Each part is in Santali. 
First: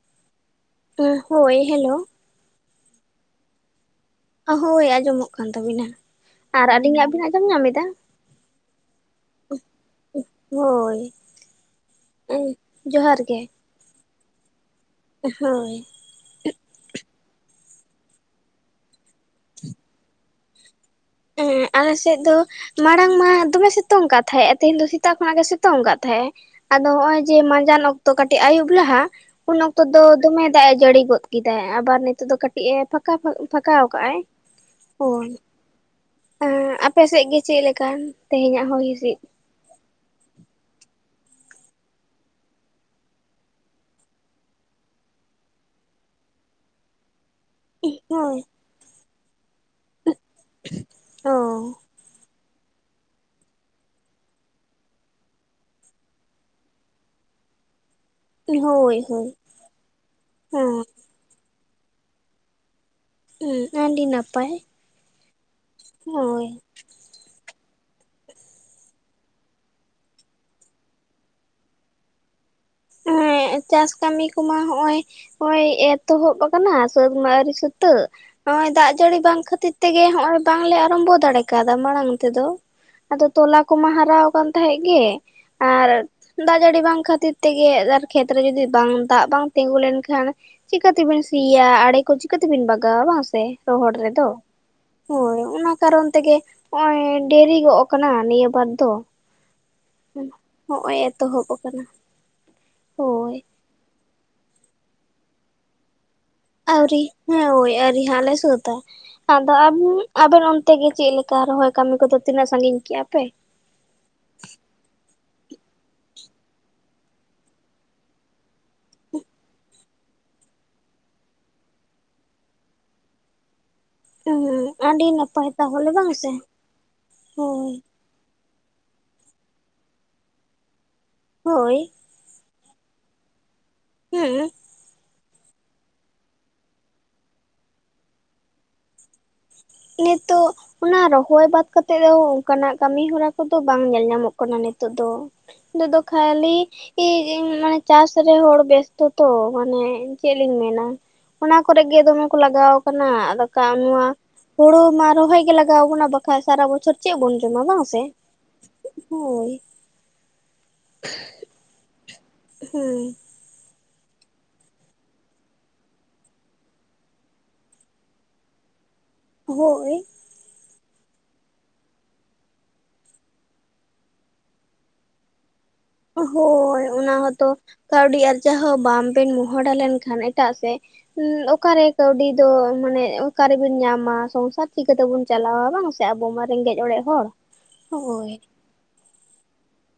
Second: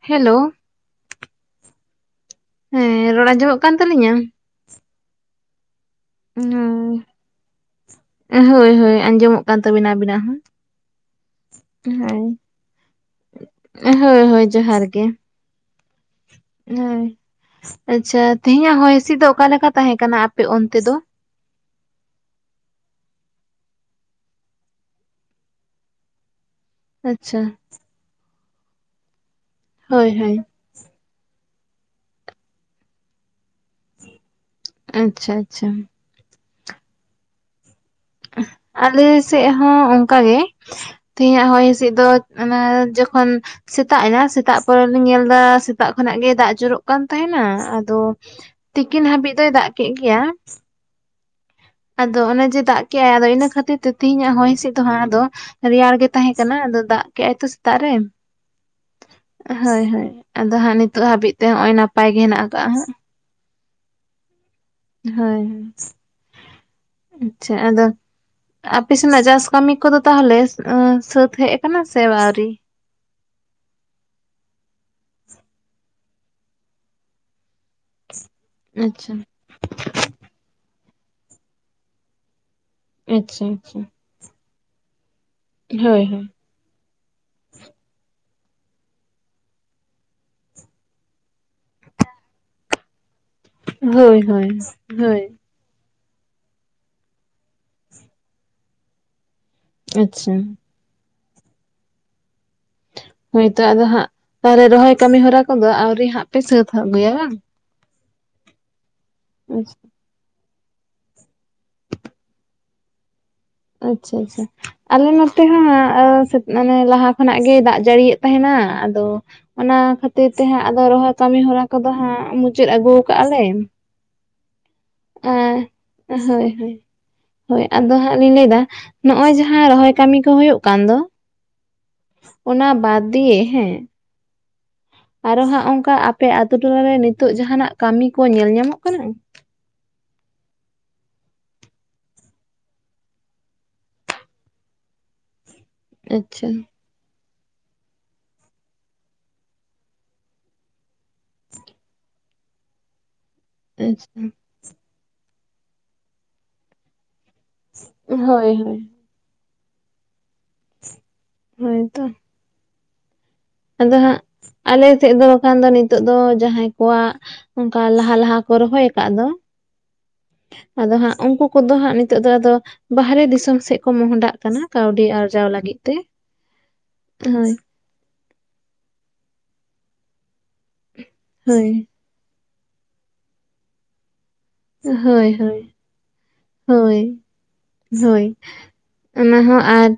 ᱦᱮᱞᱳᱣ᱾ ᱦᱚᱸ ᱦᱳᱭ ᱦᱮᱞᱳ ᱾ ᱦᱮᱸ ᱨᱚᱲ ᱟᱸᱡᱚᱢᱚᱜ ᱠᱟᱱ ᱛᱟᱹᱞᱤᱧᱟᱹ? ᱦᱳᱭ ᱟᱸᱡᱚᱢᱚᱜ ᱠᱟᱱ ᱛᱟᱹᱵᱤᱱᱟ, ᱟᱨ ᱟᱹᱞᱤᱧᱟᱜ ᱵᱤᱱ ᱟᱸᱡᱚᱢ ᱧᱟᱢᱮᱫᱟ? ᱦᱳᱭ ᱦᱳᱭ, ᱟᱸᱡᱚᱢᱚᱜ ᱠᱟᱱ ᱛᱟᱹᱵᱤᱱᱟ ᱟᱹᱵᱤᱱᱟᱜ ᱦᱚᱸ᱾ ᱦᱳᱭ᱾ ᱩᱸ ᱡᱚᱦᱟᱨ ᱜᱮ᱾ ᱦᱳᱭ ᱦᱳᱭ ᱡᱚᱦᱟᱨ ᱜᱮ᱾ ᱦᱳᱭ ᱾ ᱦᱳᱭ ᱟᱪᱪᱷᱟ ᱛᱤᱦᱤᱧᱟᱜ ᱦᱚᱭ ᱦᱤᱥᱤᱫ ᱫᱚ ᱚᱠᱟᱞᱮᱠᱟ ᱛᱟᱦᱮᱸ ᱠᱟᱱᱟ ᱟᱯᱮ ᱚᱱᱛᱮ ᱫᱚ᱾ ᱟᱞᱮ ᱥᱮᱫ ᱫᱚ ᱢᱟᱲᱟᱝ ᱢᱟ ᱫᱚᱢᱮ ᱥᱤᱛᱩᱝ ᱠᱟᱫ ᱛᱟᱦᱮᱸᱜ-ᱮ ᱛᱮᱦᱮᱧ ᱫᱚ ᱥᱮᱛᱟᱜ ᱠᱷᱚᱱᱟᱜ ᱜᱮ ᱥᱤᱛᱩᱝ ᱟᱠᱟᱫ ᱛᱟᱦᱮᱸᱜ-ᱮ ᱟᱫᱚ ᱱᱚᱜᱼᱚᱭ ᱡᱮ ᱟᱪᱪᱷᱟ ᱢᱟᱸᱡᱟᱱ ᱚᱠᱛᱚ ᱠᱟᱹᱴᱤᱡ ᱟᱭᱩᱵ ᱞᱟᱦᱟ ᱩᱱ ᱚᱠᱛᱚ ᱫᱚ ᱦᱳᱭ ᱦᱳᱭ ᱫᱚᱢᱮ ᱫᱟᱜ ᱮ ᱡᱟᱹᱲᱤ ᱜᱚᱫ ᱠᱮᱫᱟᱹᱭ᱾ ᱟᱵᱟᱨ ᱱᱤᱛᱚᱜ ᱫᱚ ᱠᱟᱹᱴᱤᱡ ᱮ ᱯᱷᱟᱸᱠᱟ ᱯᱷᱟᱸᱠᱟᱣ ᱟᱠᱟᱜᱼᱟᱭ ᱦᱳᱭ᱾ ᱟᱪᱪᱷᱟ ᱟᱪᱪᱷᱟ ᱟᱯᱮ ᱥᱮᱜ ᱜᱮ ᱪᱮᱫ ᱞᱮᱠᱟ? ᱛᱮᱦᱮᱧᱟᱜ ᱦᱚᱭ ᱟᱞᱮ ᱦᱤᱸᱥᱤᱫ ᱥᱮᱜ ᱦᱚᱸ ᱚᱝᱠᱟ ᱜᱮ᱾ ᱛᱮᱦᱤᱧᱟᱜ ᱦᱚᱭ ᱦᱤᱸᱥᱤᱫ ᱫᱚ ᱚᱱᱟ ᱡᱚᱠᱷᱚᱱ ᱥᱮᱛᱟᱜ ᱮᱱᱟ ᱥᱮᱛᱟᱜ ᱯᱚᱨᱮᱞᱤᱧ ᱧᱮᱞ ᱫᱟ ᱥᱮᱛᱟᱜ ᱠᱷᱚᱱᱟᱜ ᱜᱮ ᱫᱟᱜ ᱡᱚᱨᱚᱜ ᱠᱟᱱ ᱛᱟᱦᱮᱱᱟ ᱟᱫᱚ ᱦᱳᱭ ᱛᱤᱠᱤᱱ ᱦᱟᱹᱵᱤᱡ ᱫᱚᱭ ᱫᱟᱜ ᱠᱮᱜ ᱜᱮᱭᱟ᱾ ᱚᱸ ᱟᱫᱚ ᱚᱱᱮ ᱡᱮ ᱫᱟᱜ ᱠᱮᱜᱼᱟᱭ ᱟᱫᱚ ᱤᱱᱟᱹ ᱠᱷᱟᱹᱛᱤᱨ ᱛᱮ ᱛᱮᱦᱤᱧᱟᱜ ᱦᱚᱭ ᱦᱤᱸᱥᱤᱫ ᱫᱚ ᱦᱟᱸᱜ ᱟᱫᱚ ᱨᱮᱭᱟᱲ ᱜᱮ ᱛᱟᱦᱮᱸ ᱠᱟᱱᱟ ᱟᱫᱚ ᱫᱟᱜ ᱠᱮᱜᱼᱟᱭ ᱛᱚ ᱥᱮᱛᱟᱜ ᱨᱮ᱾ ᱦᱳᱭ ᱦᱳᱭ ᱦᱳᱭ ᱦᱳᱭ ᱟᱫᱚ ᱦᱟᱸᱜ ᱱᱤᱛᱳᱜ ᱦᱟᱹᱵᱤᱡ ᱛᱮ ᱦᱚᱸᱜᱼᱚᱭ ᱱᱟᱯᱟᱭ ᱜᱮ ᱦᱮᱱᱟᱜ ᱠᱟᱜᱼᱟ ᱦᱟᱸᱜ᱾ ᱦᱩᱸ ᱟᱹᱰᱤ ᱱᱟᱯᱟᱭ᱾ ᱦᱳᱭ ᱦᱮᱸ ᱳᱭ ᱟᱪᱪᱷᱟ ᱟᱫᱚ ᱟᱯᱮ ᱥᱮᱱᱟᱜ ᱪᱟᱥ ᱠᱟᱹᱢᱤ ᱠᱚᱫᱚ ᱛᱟᱦᱞᱮ ᱥᱟᱹᱛ ᱦᱮᱡ ᱟᱠᱟᱱᱟ ᱥᱮ ᱟᱹᱣᱨᱤ? ᱦᱮᱸ ᱪᱟᱥ ᱠᱟᱹᱢᱤ ᱠᱚᱢᱟ ᱦᱚᱜ-ᱚᱭ ᱱᱚᱜ-ᱚᱭ ᱮᱛᱚᱦᱚᱵ ᱟᱠᱟᱱᱟ ᱥᱟᱹᱛ ᱢᱟ ᱟᱣᱨᱤ ᱥᱟᱹᱛ ᱛᱟᱹᱜ ᱱᱚᱜ-ᱚᱭ ᱫᱟᱜ ᱟᱪᱪᱷᱟ ᱡᱟᱹᱲᱤ ᱵᱟᱝ ᱠᱷᱟᱹᱛᱤᱨ ᱛᱮᱜᱮ ᱦᱚᱜ-ᱚᱭ ᱵᱟᱝᱞᱮ ᱟᱨᱚᱢᱵᱚ ᱫᱟᱲᱮ ᱠᱟᱣᱫᱟ ᱢᱟᱲᱟᱝ ᱛᱮᱫᱚ, ᱟᱫᱚ ᱟᱪᱪᱷᱟ ᱛᱚᱞᱟ ᱟᱪᱪᱷᱟ ᱠᱚᱢᱟ ᱦᱟᱨᱟᱣ ᱟᱠᱟᱱ ᱛᱟᱦᱮᱸᱜ ᱜᱮ, ᱟᱨ ᱦᱳᱭ ᱦᱳᱭ ᱫᱟᱜ ᱡᱟᱹᱲᱤ ᱵᱟᱝ ᱠᱷᱟᱹᱛᱤᱨ ᱛᱮᱜᱮ ᱟᱨ ᱠᱷᱮᱛᱨᱮ ᱡᱩᱫᱤ ᱵᱟᱝ ᱫᱟᱜ ᱵᱟᱝ ᱛᱤᱸᱜᱩ ᱞᱮᱱᱠᱷᱟᱱ ᱪᱤᱠᱟᱹ ᱛᱤᱵᱤᱱ ᱥᱤᱭᱟ ᱟᱲᱮ ᱠᱚ ᱪᱤᱠᱟᱹ ᱛᱤᱵᱤᱱ ᱵᱟᱜᱟᱣᱟ ᱵᱟᱝ ᱥᱮ᱾ ᱨᱚᱦᱚᱲ ᱦᱳᱭ ᱨᱮᱫᱚ ᱦᱳᱭ ᱦᱳᱭ ᱚᱱᱟ ᱠᱟᱨᱚᱱ ᱛᱮᱜᱮ ᱦᱚᱜ-ᱚᱭ ᱰᱮᱨᱤ ᱜᱚᱜ ᱟᱠᱟᱱᱟ ᱱᱤᱭᱟᱹ ᱵᱟᱨ ᱫᱚ᱾ ᱟᱪᱪᱷᱟ ᱦᱚᱜ-ᱚᱭ ᱮᱛᱚᱦᱚᱵ ᱟᱠᱟᱱᱟ, ᱦᱳᱭ ᱦᱳᱭᱛᱚ ᱟᱫᱚ ᱦᱟᱸᱜ ᱛᱟᱦᱞᱮ ᱨᱚᱦᱚᱭ ᱠᱟᱹᱢᱤ ᱦᱚᱨᱟ ᱠᱚᱫᱚ ᱟᱹᱣᱨᱤ ᱦᱟᱸᱜ ᱯᱮ ᱥᱟᱹᱛ ᱟᱹᱣᱨᱤ ᱟᱹᱜᱩᱭᱟ ᱵᱟᱝ ᱦᱩᱸᱳᱭ ᱟᱹᱣᱨᱤ ᱦᱟᱸᱜ ᱞᱮ ᱥᱟᱹᱛᱟ ᱟᱫᱚ ᱟᱢᱦᱚ ᱟᱵᱮᱱ ᱚᱱᱛᱮ ᱜᱮ ᱪᱮᱫ ᱞᱮᱠᱟ ᱨᱚᱦᱚᱭ ᱠᱟᱹᱢᱤ ᱠᱚᱫᱚ ᱛᱤᱱᱟᱹᱜ ᱥᱟᱺᱜᱤᱧ ᱠᱮᱜ-ᱟ ᱯᱮ? ᱟᱪᱪᱷᱟ ᱟᱪᱷᱟ ᱟᱞᱮ ᱱᱚᱛᱮ ᱦᱚᱸ ᱢᱟᱱᱮ ᱞᱟᱦᱟ ᱠᱷᱚᱱᱟᱜ ᱜᱮᱭ ᱫᱟᱜ ᱡᱟᱹᱲᱤᱭᱮᱫ ᱛᱟᱦᱮᱱᱟ ᱟᱫᱚ ᱚᱱᱟ ᱠᱷᱟᱹᱛᱤᱨ ᱛᱮ ᱦᱟᱸᱜ ᱟᱫᱚ ᱨᱚᱦᱚᱭ ᱠᱟᱹᱢᱤ ᱦᱚᱨᱟ ᱠᱚᱫᱚ ᱦᱟᱸᱜ ᱢᱩᱪᱟᱹᱫ ᱟᱹᱜᱩ ᱠᱟᱜ-ᱟ ᱞᱮ᱾ ᱩᱦᱩ ᱟᱰᱤ ᱟ ᱦᱳᱭ ᱦᱳᱭ ᱦᱳᱭ ᱟᱫᱚ ᱦᱟᱸᱜ ᱞᱤᱧ ᱞᱟᱹᱭᱫᱟ ᱱᱚᱜ-ᱚᱭ ᱡᱟᱦᱟᱸ ᱨᱚᱦᱚᱭ ᱠᱟᱹᱢᱤ ᱠᱚ ᱦᱳᱭᱳᱜ ᱠᱟᱱ ᱫᱚ ᱦᱳᱭ ᱚᱱᱟ ᱵᱟᱫᱽ ᱫᱤᱭᱮ ᱦᱮᱸ ᱦᱮᱸ ᱟᱨᱚ ᱦᱟᱸᱜ ᱚᱝᱠᱟ ᱟᱯᱮ ᱟᱛᱩ ᱴᱚᱞᱟᱨᱮ ᱱᱤᱛᱳᱜ ᱡᱟᱦᱟᱸᱱᱟᱜ ᱠᱟᱹᱢᱤ ᱠᱚ ᱧᱮᱞ ᱧᱟᱢᱚᱜ ᱠᱟᱱᱟ? ᱱᱮᱛᱳᱜ ᱚᱱᱟ ᱨᱚᱦᱚᱭ ᱵᱟᱛ ᱠᱟᱛᱮᱜ ᱫᱚ ᱚᱱᱠᱟᱱᱟᱜ ᱠᱟᱹᱢᱤ ᱦᱚᱨᱟ ᱠᱚᱫᱚ ᱵᱟᱝ ᱧᱮᱞ ᱧᱟᱢᱚᱜ ᱠᱟᱱᱟ ᱱᱮᱛ ᱱᱤᱛᱚᱜ ᱫᱚ ᱱᱤᱛᱫᱚ ᱟᱪᱪᱷᱟ ᱠᱷᱟᱹᱞᱤ ᱯᱤᱨ ᱤᱱ ᱢᱟᱱᱮ ᱪᱟᱥ ᱨᱮ ᱦᱚᱲ ᱵᱮᱥᱛ ᱛᱚ ᱢᱟᱱᱮ ᱪᱮᱫ ᱞᱤᱧ ᱢᱮᱱᱟ ᱚᱱᱟ ᱠᱚᱨᱮ ᱜᱮ ᱫᱚᱢᱮ ᱠᱚ ᱞᱟᱜᱟᱣ ᱠᱟᱱᱟ ᱟᱫᱚ ᱠᱟ ᱱᱚᱣᱟ ᱟᱪᱪᱷᱟ ᱦᱩᱲᱩ ᱢᱟ ᱨᱚᱦᱚᱭ ᱜᱮ ᱞᱟᱜᱟᱣ ᱣᱟᱠᱟᱱᱟ ᱵᱟᱠᱷᱟᱱ ᱥᱟᱨᱟ ᱵᱚᱪᱷᱚᱨ ᱪᱮᱜ ᱵᱚᱱ ᱡᱚᱢᱟ ᱵᱟᱝ ᱥᱮ? ᱦᱳᱭ ᱦᱳᱭ ᱦᱳᱭ, ᱦᱳᱭ ᱛᱚ ᱦᱩᱸ ᱟᱫᱚ ᱦᱟᱸᱜ ᱟᱞᱮᱥᱮᱫ ᱫᱚ ᱵᱟᱠᱷᱟᱱ ᱫᱚ ᱱᱤᱛᱳᱜ ᱫᱚ ᱡᱟᱦᱟᱸᱭ ᱠᱚᱣᱟᱜ ᱚᱝᱠᱟ ᱞᱟᱦᱟ ᱞᱟᱦᱟ ᱠᱚ ᱨᱚᱦᱚᱭ ᱟᱠᱟᱫ ᱫᱚ ᱦᱳᱭ ᱟᱫᱚ ᱦᱟᱸᱜ ᱩᱝᱠᱩ ᱠᱚᱫᱚ ᱦᱟᱸᱜ ᱱᱤᱛᱳᱜ ᱫᱚ ᱟᱫᱚ ᱵᱟᱦᱨᱮ ᱫᱤᱥᱚᱢ ᱥᱮᱜ ᱠᱚ ᱢᱚᱦᱚᱰᱟᱜ ᱠᱟᱱᱟ ᱠᱟᱹᱣᱰᱤ ᱟᱨᱡᱟᱣ ᱞᱟᱹᱜᱤᱫ᱾ ᱛᱮ ᱦᱳᱭ ᱚᱱᱟ ᱦᱚᱸᱛᱚ ᱦᱳᱭ ᱠᱟᱹᱣᱰᱤ ᱟᱨᱡᱟᱣ ᱦᱚᱸ ᱵᱟᱢᱵᱮᱱ ᱢᱚᱦᱚᱰᱟ ᱞᱮᱱᱠᱷᱟᱱ ᱮᱴᱟᱜ ᱥᱮᱫ ᱦᱳᱭ ᱚᱠᱟᱨᱮ ᱠᱟᱹᱣᱰᱤ ᱫᱚ ᱢᱟᱱᱮ ᱚᱠᱟᱨᱮᱵᱤᱱ ᱧᱟᱢᱟ ᱥᱚᱝᱥᱟᱨ ᱪᱤᱠᱛᱮᱵᱚᱱ ᱦᱳᱭ ᱦᱳᱭ ᱪᱟᱞᱟᱣᱟ ᱵᱟᱝ ᱥᱮ ᱟᱵᱚ ᱢᱟ ᱨᱮᱸᱜᱮᱡ ᱚᱲᱮᱡ ᱦᱳᱭ ᱦᱚᱲ ᱦᱳᱭ ᱚᱱᱟ ᱦᱚᱸ ᱟᱨ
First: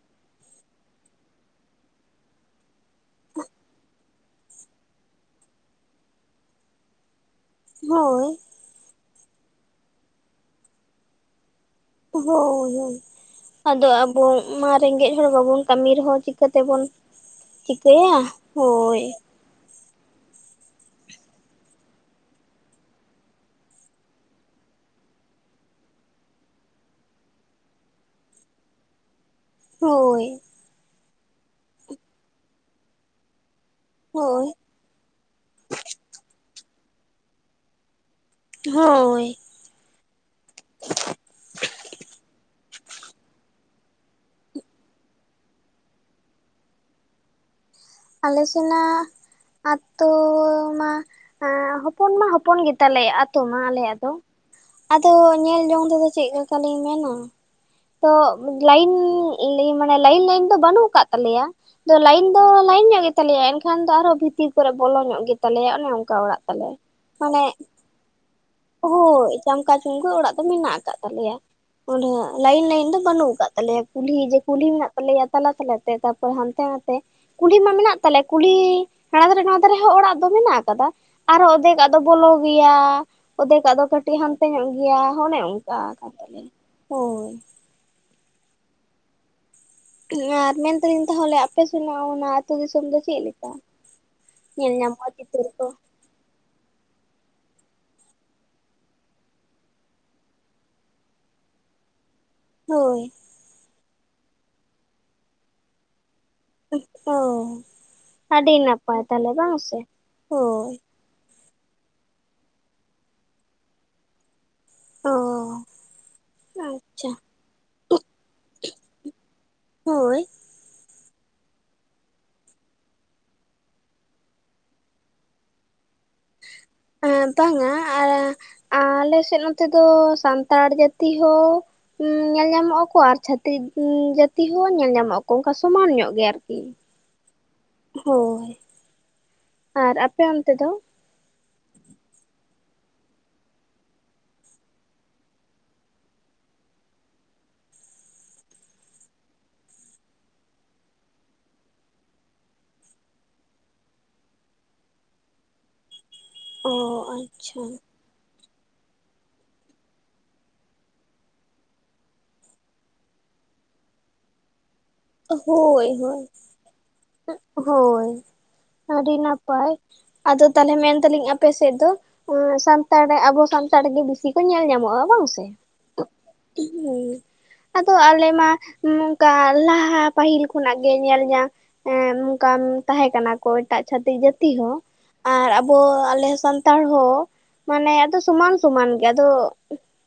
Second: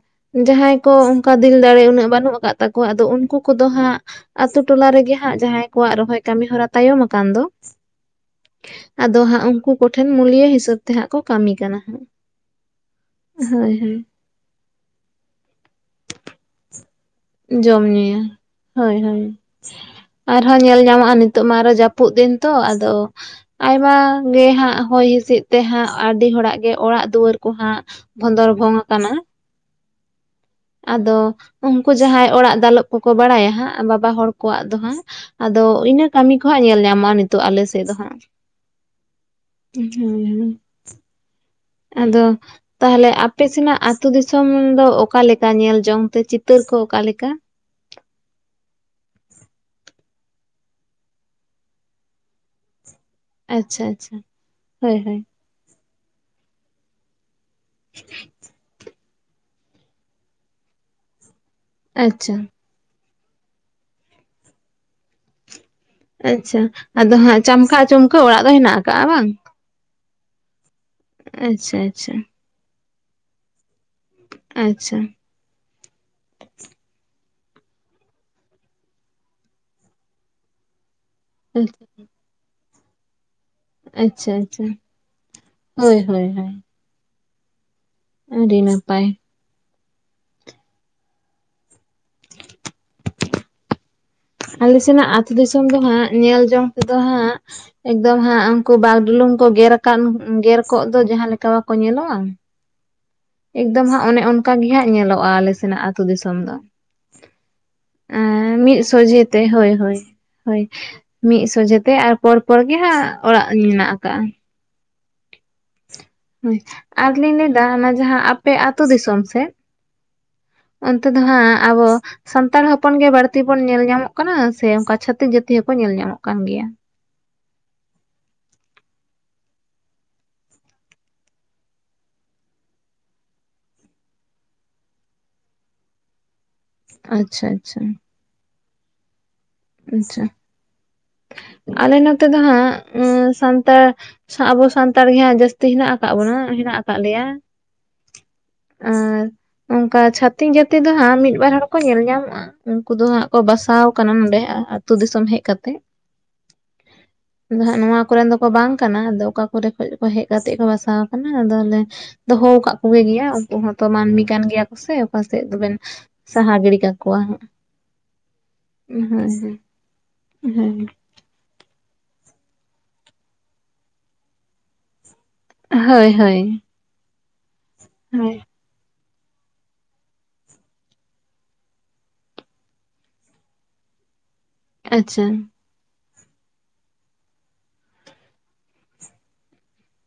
ᱡᱟᱦᱟᱸᱭ ᱠᱚ ᱚᱱᱠᱟ ᱫᱤᱞ ᱫᱟᱲᱮ ᱩᱱᱟᱹᱜ ᱵᱟᱹᱱᱩᱜ ᱟᱠᱟᱫ ᱛᱟᱠᱚᱣᱟ ᱟᱫᱚ ᱩᱱᱠᱩ ᱠᱚᱫᱚ ᱦᱟᱸᱜ ᱟᱛᱳ ᱴᱚᱞᱟ ᱨᱮᱜᱮ ᱦᱟᱸᱜ ᱡᱟᱦᱟᱸᱭ ᱠᱚᱣᱟᱜ ᱨᱚᱦᱚᱭ ᱠᱟᱹᱢᱤ ᱦᱚᱨᱟ ᱛᱟᱭᱚᱢ ᱟᱠᱟᱱ ᱫᱚ ᱦᱳᱭ ᱟᱫᱚ ᱦᱟᱸᱜ ᱩᱱᱠᱩ ᱠᱚ ᱴᱷᱮᱱ ᱢᱩᱞᱤᱭᱟ ᱦᱤᱥᱟᱹᱵ ᱛᱮ ᱦᱟᱸᱜ ᱠᱚ ᱠᱟᱹᱢᱤ ᱠᱟᱱᱟ ᱦᱳᱭ ᱦᱳᱭ ᱦᱳᱭ ᱟᱫᱚ ᱦᱳᱭ ᱟᱵᱚ ᱢᱟ ᱨᱮᱸᱜᱮᱡ ᱦᱚᱲ ᱵᱟᱵᱚᱱ ᱠᱟᱹᱢᱤ ᱨᱮᱦᱚᱸ ᱪᱤᱠᱟᱹᱛᱮᱵᱚᱱ ᱡᱚᱢ ᱧᱩᱭᱟ ᱦᱳᱭ ᱦᱳᱭ ᱟᱨᱦᱚᱸ ᱧᱮᱞ ᱧᱟᱢᱚᱜᱼᱟ ᱱᱤᱛᱚᱜ ᱢᱟ ᱟᱨᱚ ᱡᱟᱹᱯᱩᱫ ᱫᱤᱱ ᱛᱚ ᱟᱫᱚᱼᱼ ᱟᱭᱢᱟ ᱜᱮ ᱦᱟᱸᱜ ᱦᱚᱭ ᱦᱤᱸᱥᱤᱫ ᱛᱮ ᱦᱟᱸᱜ ᱟᱹᱰᱤ ᱦᱚᱲᱟᱜ ᱜᱮ ᱚᱲᱟᱜ ᱫᱩᱣᱟᱹᱨ ᱠᱚ ᱦᱟᱸᱜ ᱵᱷᱚᱸᱫᱚᱨ ᱵᱷᱚᱝ ᱟᱠᱟᱱᱟ ᱦᱳᱭ ᱟᱫᱚ ᱩᱱᱠᱩ ᱡᱟᱦᱟᱸᱭ ᱚᱲᱟᱜ ᱫᱟᱞᱚᱵ ᱠᱚᱠᱚ ᱵᱟᱲᱟᱭᱟ ᱦᱟᱸᱜ ᱵᱟᱵᱟ ᱦᱚᱲ ᱦᱳᱭ ᱠᱚᱣᱟᱜ ᱫᱚ ᱦᱟᱸᱜ ᱟᱫᱚ ᱤᱱᱟᱹ ᱠᱟᱹᱢᱤ ᱠᱚ ᱦᱟᱸᱜ ᱧᱮᱞ ᱧᱟᱢᱚᱜᱼᱟ ᱱᱤᱛᱚᱜ ᱟᱞᱮ ᱥᱮᱫ ᱫᱚ ᱦᱟᱸᱜ ᱦᱳᱭ [unintelligible] ᱟᱫᱚ ᱛᱟᱦᱚᱞᱮ ᱟᱯᱮ ᱥᱮᱱᱟᱜ ᱟᱹᱛᱩ ᱫᱤᱥᱚᱢ ᱫᱚ ᱚᱠᱟ ᱞᱮᱠᱟ ᱧᱮᱞ ᱡᱚᱝ ᱛᱮ ᱪᱤᱛᱟᱹᱨ ᱠᱚ ᱚᱠᱟ ᱞᱮᱠᱟ? ᱟᱞᱮ ᱥᱮᱱᱟᱜ ᱟᱛᱳ ᱢᱟ ᱦᱚᱯᱚᱱ ᱢᱟ ᱦᱚᱯᱚᱱ ᱜᱮᱛᱟ ᱞᱮ ᱛᱟ ᱢᱟ ᱟᱪᱪᱷᱟ ᱟᱞᱮᱭᱟᱜ ᱫᱚ ᱟᱪᱪᱷᱟ ᱦᱳᱭ ᱟᱫᱚᱼᱼ ᱦᱳᱭ ᱧᱮᱞ ᱡᱚᱝ ᱛᱮᱫᱚ ᱪᱮᱫ ᱞᱮᱠᱟ ᱞᱤᱧ ᱢᱮᱱᱟ ᱛᱚ ᱞᱟᱭᱤᱱᱼᱼ ᱞᱟᱹᱭ ᱢᱟᱱᱮ ᱞᱟᱹᱭᱤᱱ ᱞᱟᱹᱭᱤᱱ ᱫᱚ ᱵᱟᱹᱱᱩᱜ ᱟᱠᱟᱫ ᱛᱟᱞᱮᱭᱟ ᱞᱟᱭᱤᱱ ᱟᱪᱪᱷᱟ ᱫᱚᱼᱼ ᱞᱟᱭᱤᱱ ᱧᱚᱜ ᱜᱮᱛᱟ ᱞᱮᱭᱟ ᱮᱱᱠᱷᱟᱱ ᱫᱚ ᱟᱨᱦᱚᱸ ᱵᱷᱤᱛᱤᱨ ᱠᱚᱨᱮ ᱵᱚᱞᱚ ᱧᱚᱜ ᱜᱮ ᱛᱟᱞᱮᱭᱟ ᱚᱱᱮ ᱚᱱᱠᱟ ᱚᱲᱟᱜ ᱟᱪᱪᱷᱟ ᱛᱟᱞᱮ ᱟᱫᱚ ᱦᱟᱸᱜ ᱢᱟᱱᱮ ᱪᱟᱢᱠᱟ ᱪᱩᱢᱠᱟᱹ ᱚᱲᱟᱜ ᱫᱚ ᱦᱮᱱᱟᱜ ᱟᱠᱟᱜᱼᱟ ᱵᱟᱝ ᱦᱳᱭ ᱪᱟᱢᱠᱟ ᱪᱩᱢᱠᱟᱹ ᱚᱲᱟᱜ ᱫᱚ ᱢᱮᱱᱟᱜ ᱟᱠᱟᱫ ᱛᱟᱞᱮᱭᱟ ᱟᱪᱪᱷᱟ ᱚᱸᱰᱮ ᱟᱪᱪᱷᱟ ᱞᱟᱭᱤᱱ ᱞᱟᱭᱤᱱ ᱫᱚ ᱵᱟᱹᱱᱩᱜ ᱟᱠᱟᱫ ᱛᱟᱞᱮᱭᱟ ᱠᱩᱞᱦᱤ ᱡᱮ ᱠᱩᱞᱦᱤ ᱢᱮᱱᱟᱜ ᱟᱪᱪᱷᱟ ᱛᱟᱞᱮᱭᱟ ᱛᱟᱞᱟ ᱛᱟᱞᱟ ᱛᱮ ᱛᱟᱯᱚᱨ ᱦᱟᱱᱛᱮ ᱱᱟᱛᱮ ᱠᱩᱞᱦᱤ ᱢᱟ ᱢᱮᱱᱟᱜ ᱛᱟᱞᱮ ᱠᱩᱞᱦᱤ ᱦᱟᱱᱟ ᱫᱷᱟᱨᱮ ᱱᱚᱣᱟ ᱫᱷᱟᱨᱮ ᱦᱚᱸ ᱚᱲᱟᱜ ᱫᱚ ᱢᱮᱱᱟᱜ ᱟᱠᱟᱫᱟ ᱟᱨᱦᱚ ᱚᱫᱷᱮᱠ ᱟᱜ ᱫᱚ ᱵᱚᱞᱚ ᱜᱮᱭᱟ ᱚᱫᱷᱮᱠᱟᱜ ᱫᱚ ᱠᱟᱹᱴᱤᱡ ᱟᱪᱪᱷᱟ ᱦᱟᱱᱛᱮ ᱟᱪᱪᱷᱟ ᱧᱚᱜ ᱜᱮᱭᱟ ᱚᱱᱮ ᱚᱱᱠᱟ ᱦᱳᱭ ᱠᱟᱱ ᱦᱳᱭ ᱛᱟᱞᱮᱭᱟ ᱦᱳᱭ ᱦᱳᱭ ᱟᱹᱰᱤ ᱱᱟᱯᱟᱭᱼᱼ ᱟᱨ ᱢᱮᱱ ᱫᱟᱞᱤᱧ ᱛᱟᱦᱚᱞᱮ ᱟᱯᱮ ᱥᱮᱱᱟᱜ ᱚᱱᱟ ᱟᱹᱛᱩ ᱫᱤᱥᱚᱢ ᱫᱚ ᱪᱮᱫ ᱞᱮᱠᱟ? ᱧᱮᱞ ᱟᱞᱮ ᱧᱟᱢᱚᱜᱼᱟ ᱥᱮᱱᱟᱜ ᱟᱹᱛᱩ ᱪᱤᱛᱟᱹᱨ ᱫᱤᱥᱚᱢ ᱠᱚ ᱫᱚ ᱦᱟᱸᱜ ᱧᱮᱞ ᱡᱚᱝ ᱛᱮᱫᱚ ᱦᱟᱸᱜ ᱮᱠᱫᱚᱢ ᱦᱟᱸᱜ ᱩᱱᱠᱩ ᱵᱟᱜᱰᱩᱞᱩᱝ ᱠᱚ ᱜᱮᱨ ᱟᱠᱟᱱ ᱜᱮᱨ ᱠᱚᱜ ᱫᱚ ᱡᱟᱸᱦᱟ ᱞᱮᱠᱟ ᱵᱟᱠᱚ ᱧᱮᱞᱚᱜᱼᱟ ᱦᱳᱭ ᱮᱠᱫᱚᱢ ᱦᱟᱸᱜ ᱚᱱᱮ ᱚᱱᱠᱟ ᱜᱮ ᱦᱟᱸᱜ ᱧᱮᱞᱚᱜᱼᱟ ᱟᱞᱮ ᱥᱮᱱᱟᱜ ᱟᱛᱳ ᱫᱤᱥᱚᱢ ᱫᱚ ᱚ ᱮᱸ ᱟᱹᱰᱤ ᱢᱤᱫ ᱱᱟᱯᱟᱭ ᱥᱚᱡᱷᱮ ᱛᱟᱦᱚᱞᱮ ᱛᱮ ᱵᱟᱝ ᱦᱳᱭ ᱥᱮ ᱦᱳᱭ ᱦᱳᱭ ᱢᱤᱫ ᱥᱚᱡᱷᱮ ᱛᱮ ᱟᱨ ᱯᱚᱨ ᱯᱚᱨ ᱜᱮ ᱦᱟᱸᱜ ᱚᱲᱟᱜ ᱢᱮᱱᱟᱜ ᱟᱠᱟᱜᱼᱟ ᱚᱸ ᱦᱩᱸ ᱟᱨᱞᱤᱧ ᱞᱟᱹᱭᱫᱟ ᱚᱱᱟ ᱡᱟᱦᱟᱸ ᱟᱯᱮ ᱟᱹᱛᱳ ᱫᱤᱥᱚᱢ ᱥᱮᱫ ᱦᱳᱭ ᱚᱱᱛᱮ ᱫᱚ ᱦᱟᱸᱜ ᱟᱵᱚᱼᱼ ᱥᱟᱱᱛᱟᱲ ᱦᱚᱯᱚᱱ ᱜᱮ ᱵᱟᱹᱲᱛᱤ ᱵᱚᱱ ᱧᱮᱞ ᱧᱟᱢᱚᱜ ᱠᱟᱱᱟ ᱥᱮ ᱚᱱᱠᱟ ᱪᱷᱟᱛᱤᱠ ᱡᱟᱹᱛᱤ ᱦᱚᱸᱠᱚ ᱧᱮᱞ ᱧᱟᱢᱚᱜ ᱠᱟᱱ ᱜᱮᱭᱟ ᱮᱸ ᱵᱟᱝᱼᱟ ᱟᱨᱼᱼ ᱟᱞᱮ ᱥᱮᱫ ᱱᱚᱛᱮ ᱫᱚ ᱥᱟᱱᱛᱟᱲ ᱡᱟᱹᱛᱤ ᱦᱚᱸᱼᱼ ᱧᱮᱞ ᱧᱟᱢᱚᱜ ᱟᱠᱚ ᱟᱨ ᱪᱷᱟᱛᱤᱠ ᱡᱟᱛᱤ ᱦᱚᱸ ᱧᱮᱞ ᱧᱟᱢᱚᱜ ᱟᱠᱚ ᱚᱱᱠᱟ ᱥᱚᱢᱟᱱ ᱧᱚᱜ ᱜᱮ ᱟᱨᱠᱤ ᱟᱪᱪᱷᱟ ᱟᱪᱪᱷᱟ ᱦᱳᱭ ᱟᱨ ᱟᱯᱮ ᱟᱪᱪᱷᱟ ᱚᱱᱛᱮ ᱫᱚᱼᱼ ᱟᱞᱮ ᱱᱚᱛᱮ ᱫᱚ ᱦᱟᱸᱜ ᱥᱟᱱᱛᱟᱲᱼᱼ ᱟᱵᱚ ᱥᱟᱱᱛᱟᱲ ᱜᱮ ᱦᱟᱸᱜ ᱡᱟᱹᱥᱛᱤ ᱦᱮᱱᱟᱜ ᱠᱟᱜᱵᱚᱱᱟ ᱦᱮᱱᱟᱜ ᱠᱟᱫ ᱞᱮᱭᱟ᱾ ᱟᱨ ᱚᱱᱠᱟ ᱪᱷᱟᱛᱤᱠ ᱡᱟᱹᱛᱤ ᱫᱚ ᱦᱟᱸᱜ ᱢᱤᱫ ᱵᱟᱨ ᱦᱚᱲ ᱠᱚ ᱧᱮᱞ ᱧᱟᱢᱚᱜᱼᱟ᱾ ᱩᱱᱠᱩ ᱫᱚ ᱦᱟᱸᱜ ᱠᱚ ᱵᱟᱥᱟᱣ ᱠᱟᱱᱟ ᱱᱚᱰᱮ ᱟᱹᱛᱩ ᱫᱤᱥᱚᱢ ᱦᱮᱡ ᱠᱟᱛᱮ᱾ ᱚᱻ ᱟᱫᱚ ᱟᱪᱪᱷᱟ ᱦᱟᱸᱜ ᱱᱚᱣᱟ ᱠᱚᱨᱮᱱ ᱫᱚ ᱠᱚ ᱵᱟᱝ ᱠᱟᱱᱟ ᱟᱫᱚ ᱚᱠᱟ ᱠᱚᱨᱮ ᱠᱷᱚᱡ ᱠᱚ ᱦᱮᱡ ᱠᱟᱛᱮᱜ ᱠᱚ ᱵᱟᱥᱟᱣ ᱟᱠᱟᱱᱟ ᱟᱫᱚ ᱟᱞᱮᱼᱼ ᱫᱚᱦᱚ ᱠᱟᱜ ᱠᱚᱜᱮ ᱜᱮᱭᱟ ᱩᱱᱠᱩ ᱦᱚᱸᱛᱚ ᱢᱟᱹᱱᱢᱤ ᱠᱟᱱ ᱜᱮᱭᱟ ᱠᱚ ᱥᱮᱼᱼ ᱚᱠᱟ ᱥᱮᱫ ᱫᱚᱵᱮᱱ ᱦᱳᱭ ᱦᱳᱭ ᱥᱟᱦᱟ ᱜᱤᱲᱤ ᱠᱟᱠᱚᱣᱟ ᱦᱟᱸᱜ ᱦᱮᱸ ᱯᱟᱭ ᱟᱫᱚ ᱛᱟᱦᱚᱞᱮ ᱢᱮᱱᱼᱼ ᱛᱟᱞᱤᱧ ᱟᱯᱮ ᱥᱮᱫ ᱫᱚ ᱥᱟᱱᱛᱟᱲ ᱟᱵᱚ ᱥᱟᱱᱛᱟᱲᱜᱮ ᱵᱤᱥᱤ ᱠᱚ ᱧᱮᱞ ᱧᱟᱢᱚᱜᱼᱟ ᱵᱟᱝ ᱥᱮ? ᱦᱳᱭ ᱦᱳᱭ ᱦᱩᱸ ᱟᱫᱚ ᱟᱞᱮ ᱦᱳᱭ ᱢᱟ ᱱᱚᱝᱠᱟ ᱞᱟᱦᱟᱼᱼ ᱦᱟᱸ ᱯᱟᱹᱦᱤᱞ ᱠᱷᱚᱱᱟᱜ ᱜᱮ ᱧᱮᱞ ᱧᱟᱢ ᱮ ᱚᱱᱠᱟ ᱛᱟᱦᱮᱸ ᱠᱟᱱᱟ ᱠᱚ ᱮᱴᱟᱜ ᱪᱷᱟᱛᱤᱠ ᱡᱟᱹᱛ ᱛᱤ ᱦᱚᱸ ᱟᱪᱪᱷᱟ ᱟᱨᱼᱼ ᱟᱵᱚ ᱟᱞᱮ ᱥᱟᱱᱛᱟᱲ ᱦᱚᱸ ᱢᱟᱱᱮ ᱟᱫᱚ ᱥᱚᱢᱟᱱ ᱥᱚᱢᱟᱱ ᱜᱮ ᱟᱫᱚᱼᱼ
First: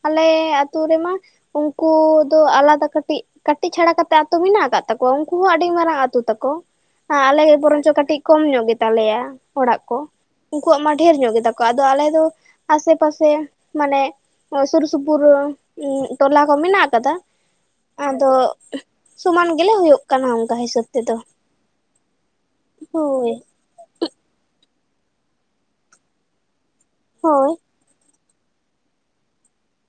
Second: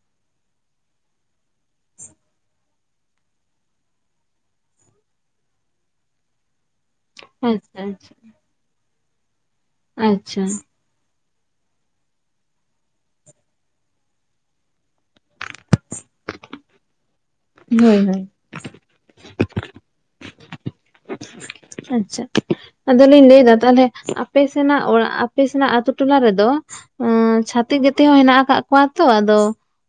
ᱟᱞᱮ ᱟᱛᱳ ᱨᱮᱢᱟ ᱩᱱᱠᱩ ᱫᱚ ᱟᱞᱟᱫᱟ ᱠᱟᱹᱴᱤᱡ ᱠᱟᱹᱴᱤᱡ ᱪᱷᱟᱲᱟ ᱠᱟᱛᱮᱜ ᱟᱛᱳ ᱢᱮᱱᱟᱜᱼᱼ ᱠᱟᱜ ᱛᱟᱠᱚᱣᱟ ᱩᱱᱠᱩ ᱦᱚᱸ ᱟᱹᱰᱤ ᱢᱟᱨᱟᱝ ᱟᱹᱛᱩ ᱛᱟᱠᱚ ᱟᱞᱮᱜᱮ ᱟᱪᱪᱷᱟ ᱵᱚᱨᱚᱝ ᱪᱚ ᱟᱪᱪᱷᱟ ᱠᱟᱹᱴᱤᱡ ᱠᱚᱢ ᱧᱚᱜ ᱜᱮᱛᱟᱞᱮᱭᱟ᱾ ᱚᱲᱟᱜ ᱠᱚ ᱟᱪᱪᱷᱟ ᱩᱱᱠᱩᱣᱟᱜ ᱢᱟ ᱰᱷᱮᱨ ᱧᱚᱜ ᱜᱮᱛᱟ ᱠᱚᱣᱟ ᱟᱫᱚ ᱟᱞᱮ ᱫᱚ ᱟᱥᱮ ᱯᱟᱥᱮ ᱢᱟᱱᱮᱼᱼ ᱥᱩᱨ ᱥᱩᱯᱩᱨ ᱴᱚᱞᱟ ᱠᱚ ᱢᱮᱱᱟᱜ ᱟᱠᱟᱫᱟ᱾ ᱦᱳᱭ ᱦᱳᱭ ᱟᱫᱚ ᱥᱚᱢᱟᱱ ᱜᱮᱞᱮ ᱦᱩᱭᱩᱜ ᱠᱟᱱᱟ ᱚᱱᱠᱟ ᱦᱤᱥᱟᱹᱵ ᱛᱮᱫᱚ᱾ ᱟᱪᱪᱷᱟ ᱟᱫᱚᱞᱤᱧ ᱦᱳᱭ ᱞᱟᱹᱭᱫᱟ ᱛᱟᱦᱚᱞᱮᱼᱼ ᱟᱯ ᱥᱮᱱᱟᱜ ᱚᱲᱟᱜ ᱟᱯᱮ ᱥᱮᱱᱟᱜ ᱟᱛ ᱴᱚᱞᱟ ᱨᱮᱫᱚ ᱦᱳᱭ ᱪᱷᱟᱼᱼ ᱛᱤᱠ ᱡᱟᱹᱛᱤ ᱦᱚᱸ ᱦᱮᱱᱟᱜ ᱠᱟᱜ ᱠᱚᱣᱟ ᱛᱚ ᱟᱫᱚ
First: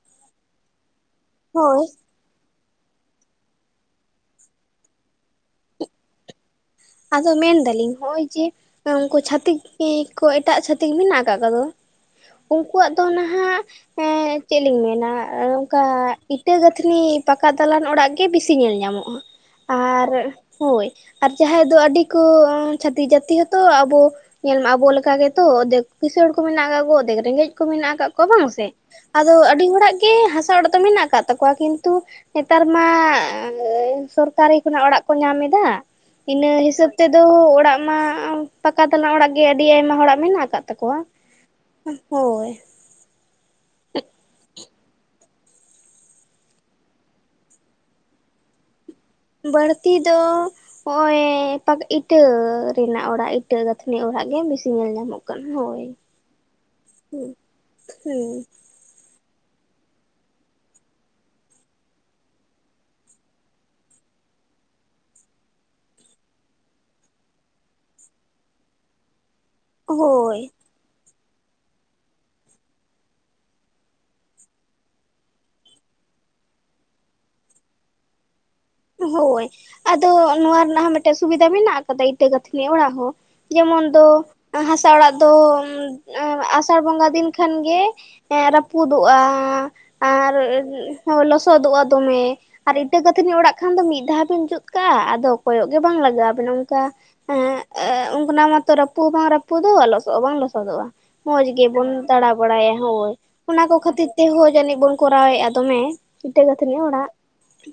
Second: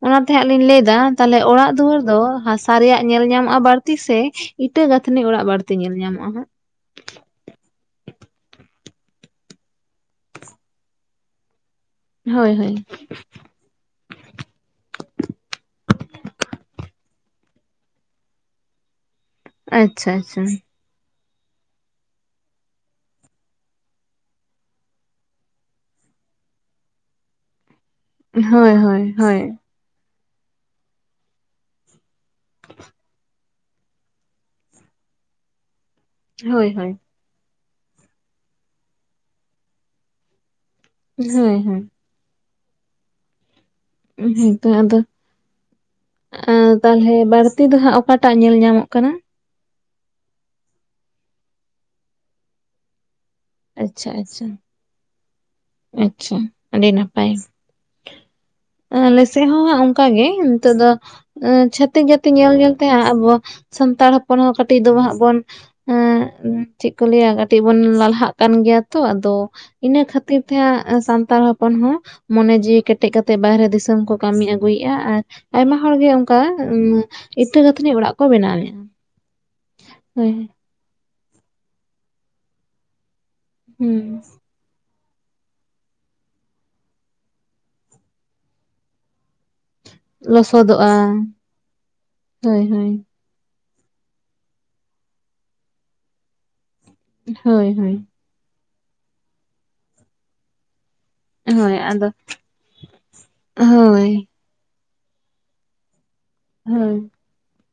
ᱚᱱᱟᱛᱮ ᱦᱟᱸᱜ ᱞᱤᱧ ᱞᱟᱹᱭᱫᱟ ᱛᱟᱦᱚᱞᱮ ᱚᱲᱟᱜ ᱦᱳᱭ ᱫᱩᱣᱟᱹᱨ ᱫᱚ ᱦᱟᱸᱥᱟᱼᱼ ᱥᱟᱨᱮ ᱨᱮᱭᱟᱜ ᱧᱮᱞ ᱧᱟᱢᱚᱜᱼᱟ ᱵᱟᱹᱲᱛᱤ ᱥᱮ ᱤᱴᱟᱹ ᱜᱟᱛᱷᱱᱤ ᱚᱲᱟᱜ ᱵᱟᱹᱲᱛᱤ ᱧᱮᱞ ᱧᱟᱢᱚᱜᱼᱟ? ᱟᱫᱚ ᱢᱮᱱ ᱫᱟᱞᱤᱧ ᱦᱚᱸᱜ ᱚᱭ ᱡᱮᱼᱼ ᱩᱱᱠᱩ ᱪᱷᱟᱹᱛᱤᱠ ᱠᱚ ᱮᱴᱟᱜ ᱪᱷᱟᱛᱤᱠ ᱢᱮᱱᱟᱜ ᱠᱟᱜ ᱠᱚᱫᱚ᱾ ᱦᱟᱸᱜ ᱦᱳᱭ ᱦᱳᱭ ᱩᱱᱠᱩᱣᱟᱜ ᱫᱚ ᱱᱟᱦᱟᱜᱼᱼ ᱮᱸ ᱪᱮᱫ ᱞᱤᱧ ᱢᱮᱱᱟ ᱚᱝᱠᱟ ᱤᱴᱟᱹ ᱜᱟᱛᱷᱱᱤ ᱯᱟᱠᱟ ᱫᱟᱞᱟᱱ ᱚᱲᱟᱜ ᱜᱮ ᱵᱤᱥᱤ ᱧᱮᱞ ᱧᱟᱢᱚᱜᱼᱟ᱾ ᱟᱨ ᱟᱪᱪᱷᱟ ᱟᱪᱪᱷᱟ ᱦᱳᱭ ᱟᱨ ᱡᱟᱦᱟᱸᱭ ᱫᱚ ᱟᱹᱰᱤ ᱠᱚ ᱪᱟᱹᱛᱤᱠ ᱡᱟᱹᱛᱤ ᱦᱚᱸᱛᱚ ᱟᱵᱚᱼᱼ ᱧᱮᱞ ᱢᱮ ᱟᱵᱚ ᱞᱮᱠᱟ ᱜᱮᱛᱚ ᱟᱫᱷᱮᱠ ᱠᱤᱥᱥᱬ ᱠᱚ ᱢᱮᱱᱟᱜ ᱠᱟᱜ ᱠᱚᱣᱟ ᱚᱫᱷᱮᱠ ᱨᱮᱸᱜᱮᱡ ᱠᱚ ᱢᱮᱱᱟᱜ ᱠᱟᱫ ᱠᱚᱣᱟ᱾ ᱠᱚ ᱵᱟᱝ ᱥᱮ ᱦᱳᱭ ᱦᱳᱭ ᱟᱫᱚ ᱦᱳᱭ ᱟᱹᱰᱤ ᱦᱚᱲᱟᱜ ᱜᱮ ᱦᱟᱸᱥᱟ ᱚᱲᱟᱜ ᱫᱚ ᱢᱮᱱᱟᱜ ᱠᱟᱜ ᱛᱟᱠᱚᱣᱟ ᱠᱤᱱᱛᱩᱼᱼ ᱱᱮᱛᱟᱨ ᱢᱟ ᱥᱚᱨᱠᱟᱨᱤ ᱠᱷᱚᱱᱟᱜ ᱚᱲᱟᱜ ᱠᱚ ᱧᱟᱢ ᱮᱫᱟ ᱤᱱᱟᱹ ᱦᱳᱭ ᱦᱤᱥᱟᱹᱵ ᱦᱳᱭ ᱛᱮᱼᱼ ᱟᱫᱚ ᱚᱲᱟᱜ ᱢᱟ ᱯᱟᱠᱟ ᱫᱟᱞᱟᱝ ᱚᱲᱟᱜ ᱜᱮ ᱟᱹᱰᱤ ᱟᱭᱢᱟ ᱦᱚᱲᱟᱜ ᱢᱮᱱᱟᱜ ᱟᱠᱟᱫ ᱛᱟᱠᱚᱣᱟ᱾ ᱦᱮᱸ ᱦᱮᱸ ᱦᱳᱭ ᱦᱮᱸᱛᱚ ᱟᱫᱚᱼᱼ ᱟᱸ ᱛᱟᱦᱚᱞᱮ ᱵᱟᱹᱲᱛᱤ ᱫᱚ ᱦᱟᱸᱜ ᱚᱠᱟᱴᱟᱜ ᱧᱮᱞ ᱧᱟᱢᱚᱜ ᱠᱟᱱᱟ᱾ ᱵᱟᱹᱲᱛᱤ ᱫᱚ ᱦᱚᱜᱼ ᱚᱚᱭ ᱯᱟ ᱤᱴᱟᱹ ᱨᱮᱱᱟᱜ ᱚᱲᱟᱜ᱾ ᱤᱴᱟᱹ ᱜᱟᱹᱛᱷᱤ ᱟᱪᱪᱷᱟ ᱚᱲᱟᱜ ᱜᱮ ᱟᱪᱪᱷᱟ ᱵᱤᱥᱤ ᱧᱮᱞ ᱧᱟᱢᱚᱜᱼᱼ ᱦᱳᱭ ᱟᱪᱪᱷᱟ ᱦᱩᱸᱼᱼ ᱟᱞᱮᱥᱮᱫ ᱦᱚᱸ ᱚᱱᱠᱟᱜ ᱜᱮ ᱱᱤᱛᱚᱜ ᱫᱚᱼᱼ ᱪᱷᱷᱟᱛᱤᱠ ᱡᱟᱹᱛᱮ ᱧᱮᱞ ᱧᱮᱞ ᱛᱮ ᱟᱵᱚ ᱥᱟᱱᱛᱟᱲ ᱦᱚᱯᱚᱱ ᱦᱚᱸ ᱠᱟᱹᱴᱤᱡ ᱫᱚ ᱦᱟᱸᱜ ᱵᱚᱱᱼᱼ ᱦᱮᱸ ᱪᱮᱫ ᱠᱚ ᱞᱟᱹᱭᱟ ᱠᱟᱹᱴᱤᱡ ᱵᱚᱱ ᱞᱟᱞᱦᱟᱜ ᱠᱟᱱ ᱜᱮᱭᱟ ᱛᱚ ᱟᱫᱚ ᱤᱱᱟᱹ ᱠᱷᱟᱛᱼᱼ ᱦᱳᱭ ᱟᱸ ᱥᱟᱱᱛᱟᱲ ᱦᱚᱯᱚᱱ ᱦᱚᱸ ᱢᱚᱱᱮ ᱡᱤᱣᱤ ᱠᱮᱴᱮᱡ ᱠᱟᱛᱮᱫ ᱵᱟᱦᱨᱮ ᱫᱤᱥᱚᱢ ᱠᱚ ᱠᱟᱹᱢᱤ ᱟᱹᱜᱩᱭᱮᱜᱼᱟ ᱟᱨ ᱟᱭᱢᱟ ᱦᱚᱲᱜᱤ ᱚᱝᱠᱟ ᱩᱸ ᱤᱴᱟᱹ ᱜᱟᱛᱷᱱᱤ ᱚᱲᱟᱜ ᱠᱚ ᱵᱮᱱᱟᱣᱮᱫ ᱦᱳᱭ ᱟᱫᱚ ᱱᱚᱣᱟ ᱨᱮᱱᱟᱜ ᱦᱚᱸ ᱢᱤᱫᱴᱮᱡ ᱥᱩᱵᱤᱫᱷᱟ ᱢᱮᱱᱟᱜ ᱟᱠᱟᱫᱟ, ᱤᱴᱟᱹ ᱜᱟᱹᱛᱷᱱᱤ ᱚᱲᱟᱜ ᱦᱚᱸ᱾ ᱡᱮᱢᱚᱱ ᱫᱚ ᱦᱩᱸ ᱦᱟᱥᱟ ᱚᱲᱟᱜ ᱫᱚ ᱟᱥᱟᱲ ᱵᱚᱸᱜᱟ ᱫᱤᱱ ᱠᱷᱟᱱ ᱜᱮ, ᱮᱸ ᱨᱟᱹᱯᱩᱫᱚᱜᱼᱟ᱾ ᱟᱨ ᱞᱚᱥᱚᱫᱚᱜᱼᱟ ᱦᱚ ᱞᱚᱥᱚᱫᱚᱜᱼᱟ ᱫᱚᱢᱮ, ᱦᱳᱭ ᱟᱨ ᱦᱳᱭ ᱤᱴᱟᱹ ᱜᱟᱛᱷᱱᱤ ᱚᱲᱟᱜ, ᱠᱷᱟᱱ ᱫᱚ ᱢᱤᱫ ᱫᱷᱟᱣ ᱵᱮᱱ ᱡᱩᱛ ᱠᱟᱜᱼᱟ, ᱟᱫᱚ ᱠᱚᱭᱚᱜ ᱜᱮ ᱵᱟᱝ ᱞᱟᱜᱟᱜ ᱵᱮᱱᱟ ᱚᱱᱠᱟ᱾ ᱦᱳᱭ, ᱦᱳᱭ ᱚᱱᱟ ᱢᱟᱛᱚ ᱨᱟᱹᱯᱩ ᱦᱚᱸ ᱵᱟᱝ ᱨᱟᱹᱯᱩᱫᱚᱜᱼᱟ, ᱞᱚᱥᱚᱫ ᱦᱚᱸ ᱵᱟᱝ ᱞᱚᱥᱚᱫᱚᱜᱼᱟ᱾ ᱢᱚᱡᱽ ᱦᱳᱭ ᱜᱮᱵᱚᱱ ᱟᱫᱚ ᱫᱟᱬᱟ ᱵᱟᱲᱟᱭᱟ ᱦᱳᱭ, ᱚᱱᱟ ᱠᱚ ᱠᱷᱟᱹᱛᱤᱨ ᱦᱳᱭ ᱛᱮᱦᱚᱸ ᱡᱟᱹᱱᱤᱡ ᱵᱚᱱ ᱠᱚᱨᱟᱣᱮᱫᱼᱟ ᱫᱚᱢᱮ ᱤᱴᱟᱹ ᱜᱟᱹᱛᱷᱱᱤ ᱦᱳᱭ ᱚᱲᱟᱜ,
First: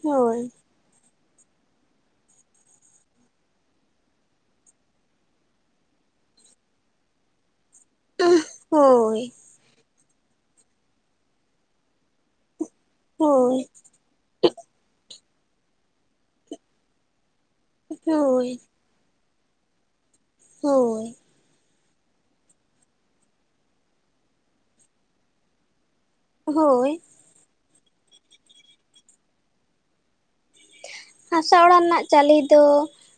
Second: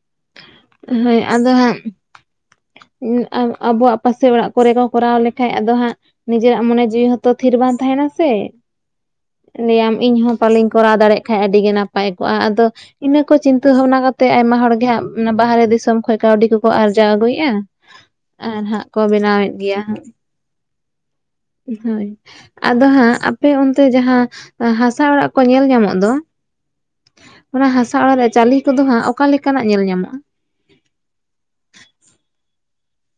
ᱦᱳᱭ ᱦᱳᱭ ᱟᱫᱚ ᱦᱟᱸᱜ ᱟᱵᱚᱣᱟᱜ ᱯᱟᱥᱮ ᱚᱲᱟᱜ ᱠᱚᱨᱮ ᱠᱚ ᱠᱚᱨᱟᱣ ᱞᱮᱠᱷᱟᱡ ᱟᱫᱚ ᱦᱟᱸᱜ ᱱᱤᱡᱮᱨᱟᱜ ᱢᱚᱱᱮ ᱡᱤᱣᱤ ᱦᱚᱸ ᱛᱚ ᱛᱷᱤᱨ ᱵᱟᱝ ᱛᱟᱦᱮᱱᱟ ᱥᱮ, ᱦᱳᱭ ᱞᱟᱹᱭᱟᱢ ᱤᱧ ᱦᱚᱸ ᱯᱟᱞᱮᱧ ᱠᱚᱨᱟᱣ ᱫᱟᱲᱮᱭᱟᱜ ᱠᱷᱟᱱᱡ ᱟᱹᱰᱤᱜᱮ ᱱᱟᱯᱟᱭ ᱠᱚᱜᱼᱟ᱾ᱟᱫᱚ ᱤᱱᱟᱹ ᱠᱚ ᱪᱤᱱᱛᱟᱹ ᱦᱳᱭ ᱵᱷᱟᱵᱱᱟ ᱠᱟᱛᱮᱜ ᱟᱭᱢᱟ ᱦᱚᱲ ᱜᱮ ᱦᱟᱸᱜ ᱵᱟᱦᱨᱮ ᱫᱤᱥᱚᱢ ᱠᱷᱚᱱ ᱠᱟᱹᱣᱰᱤ ᱠᱚᱠᱚ ᱟᱨᱡᱟᱣ ᱟᱹᱜᱩᱭᱮᱫᱼᱟ᱾ ᱦᱳᱭ ᱟᱨ ᱦᱟᱸᱜ ᱠᱚ ᱵᱮᱱᱟᱣᱮᱫ ᱜᱮᱭᱟ ᱦᱟᱸᱜ, ᱦᱳᱭ ᱦᱳᱭ ᱟᱫᱚ ᱦᱟᱸᱜ ᱟᱯᱮ ᱚᱱᱛᱮ ᱡᱟᱦᱟᱸ, ᱦᱟᱥᱟ ᱚᱲᱟᱜ ᱠᱚ ᱧᱮᱞ ᱧᱟᱢᱚᱜ ᱫᱚ ᱦᱳᱭ ᱚᱱᱟ ᱦᱟᱥᱟ ᱚᱲᱟᱜ ᱨᱮᱭᱟ ᱪᱟᱹᱞᱤ ᱠᱚᱫᱚ ᱦᱟᱸᱜ ᱚᱠᱟᱞᱮᱠᱟᱱᱟᱜ ᱧᱮᱞ ᱧᱟᱢᱚᱜᱼᱟ? ᱦᱟᱥᱟ ᱚᱲᱟᱜ ᱨᱮᱱᱟᱜ ᱪᱟᱹᱞᱤ ᱫᱚ,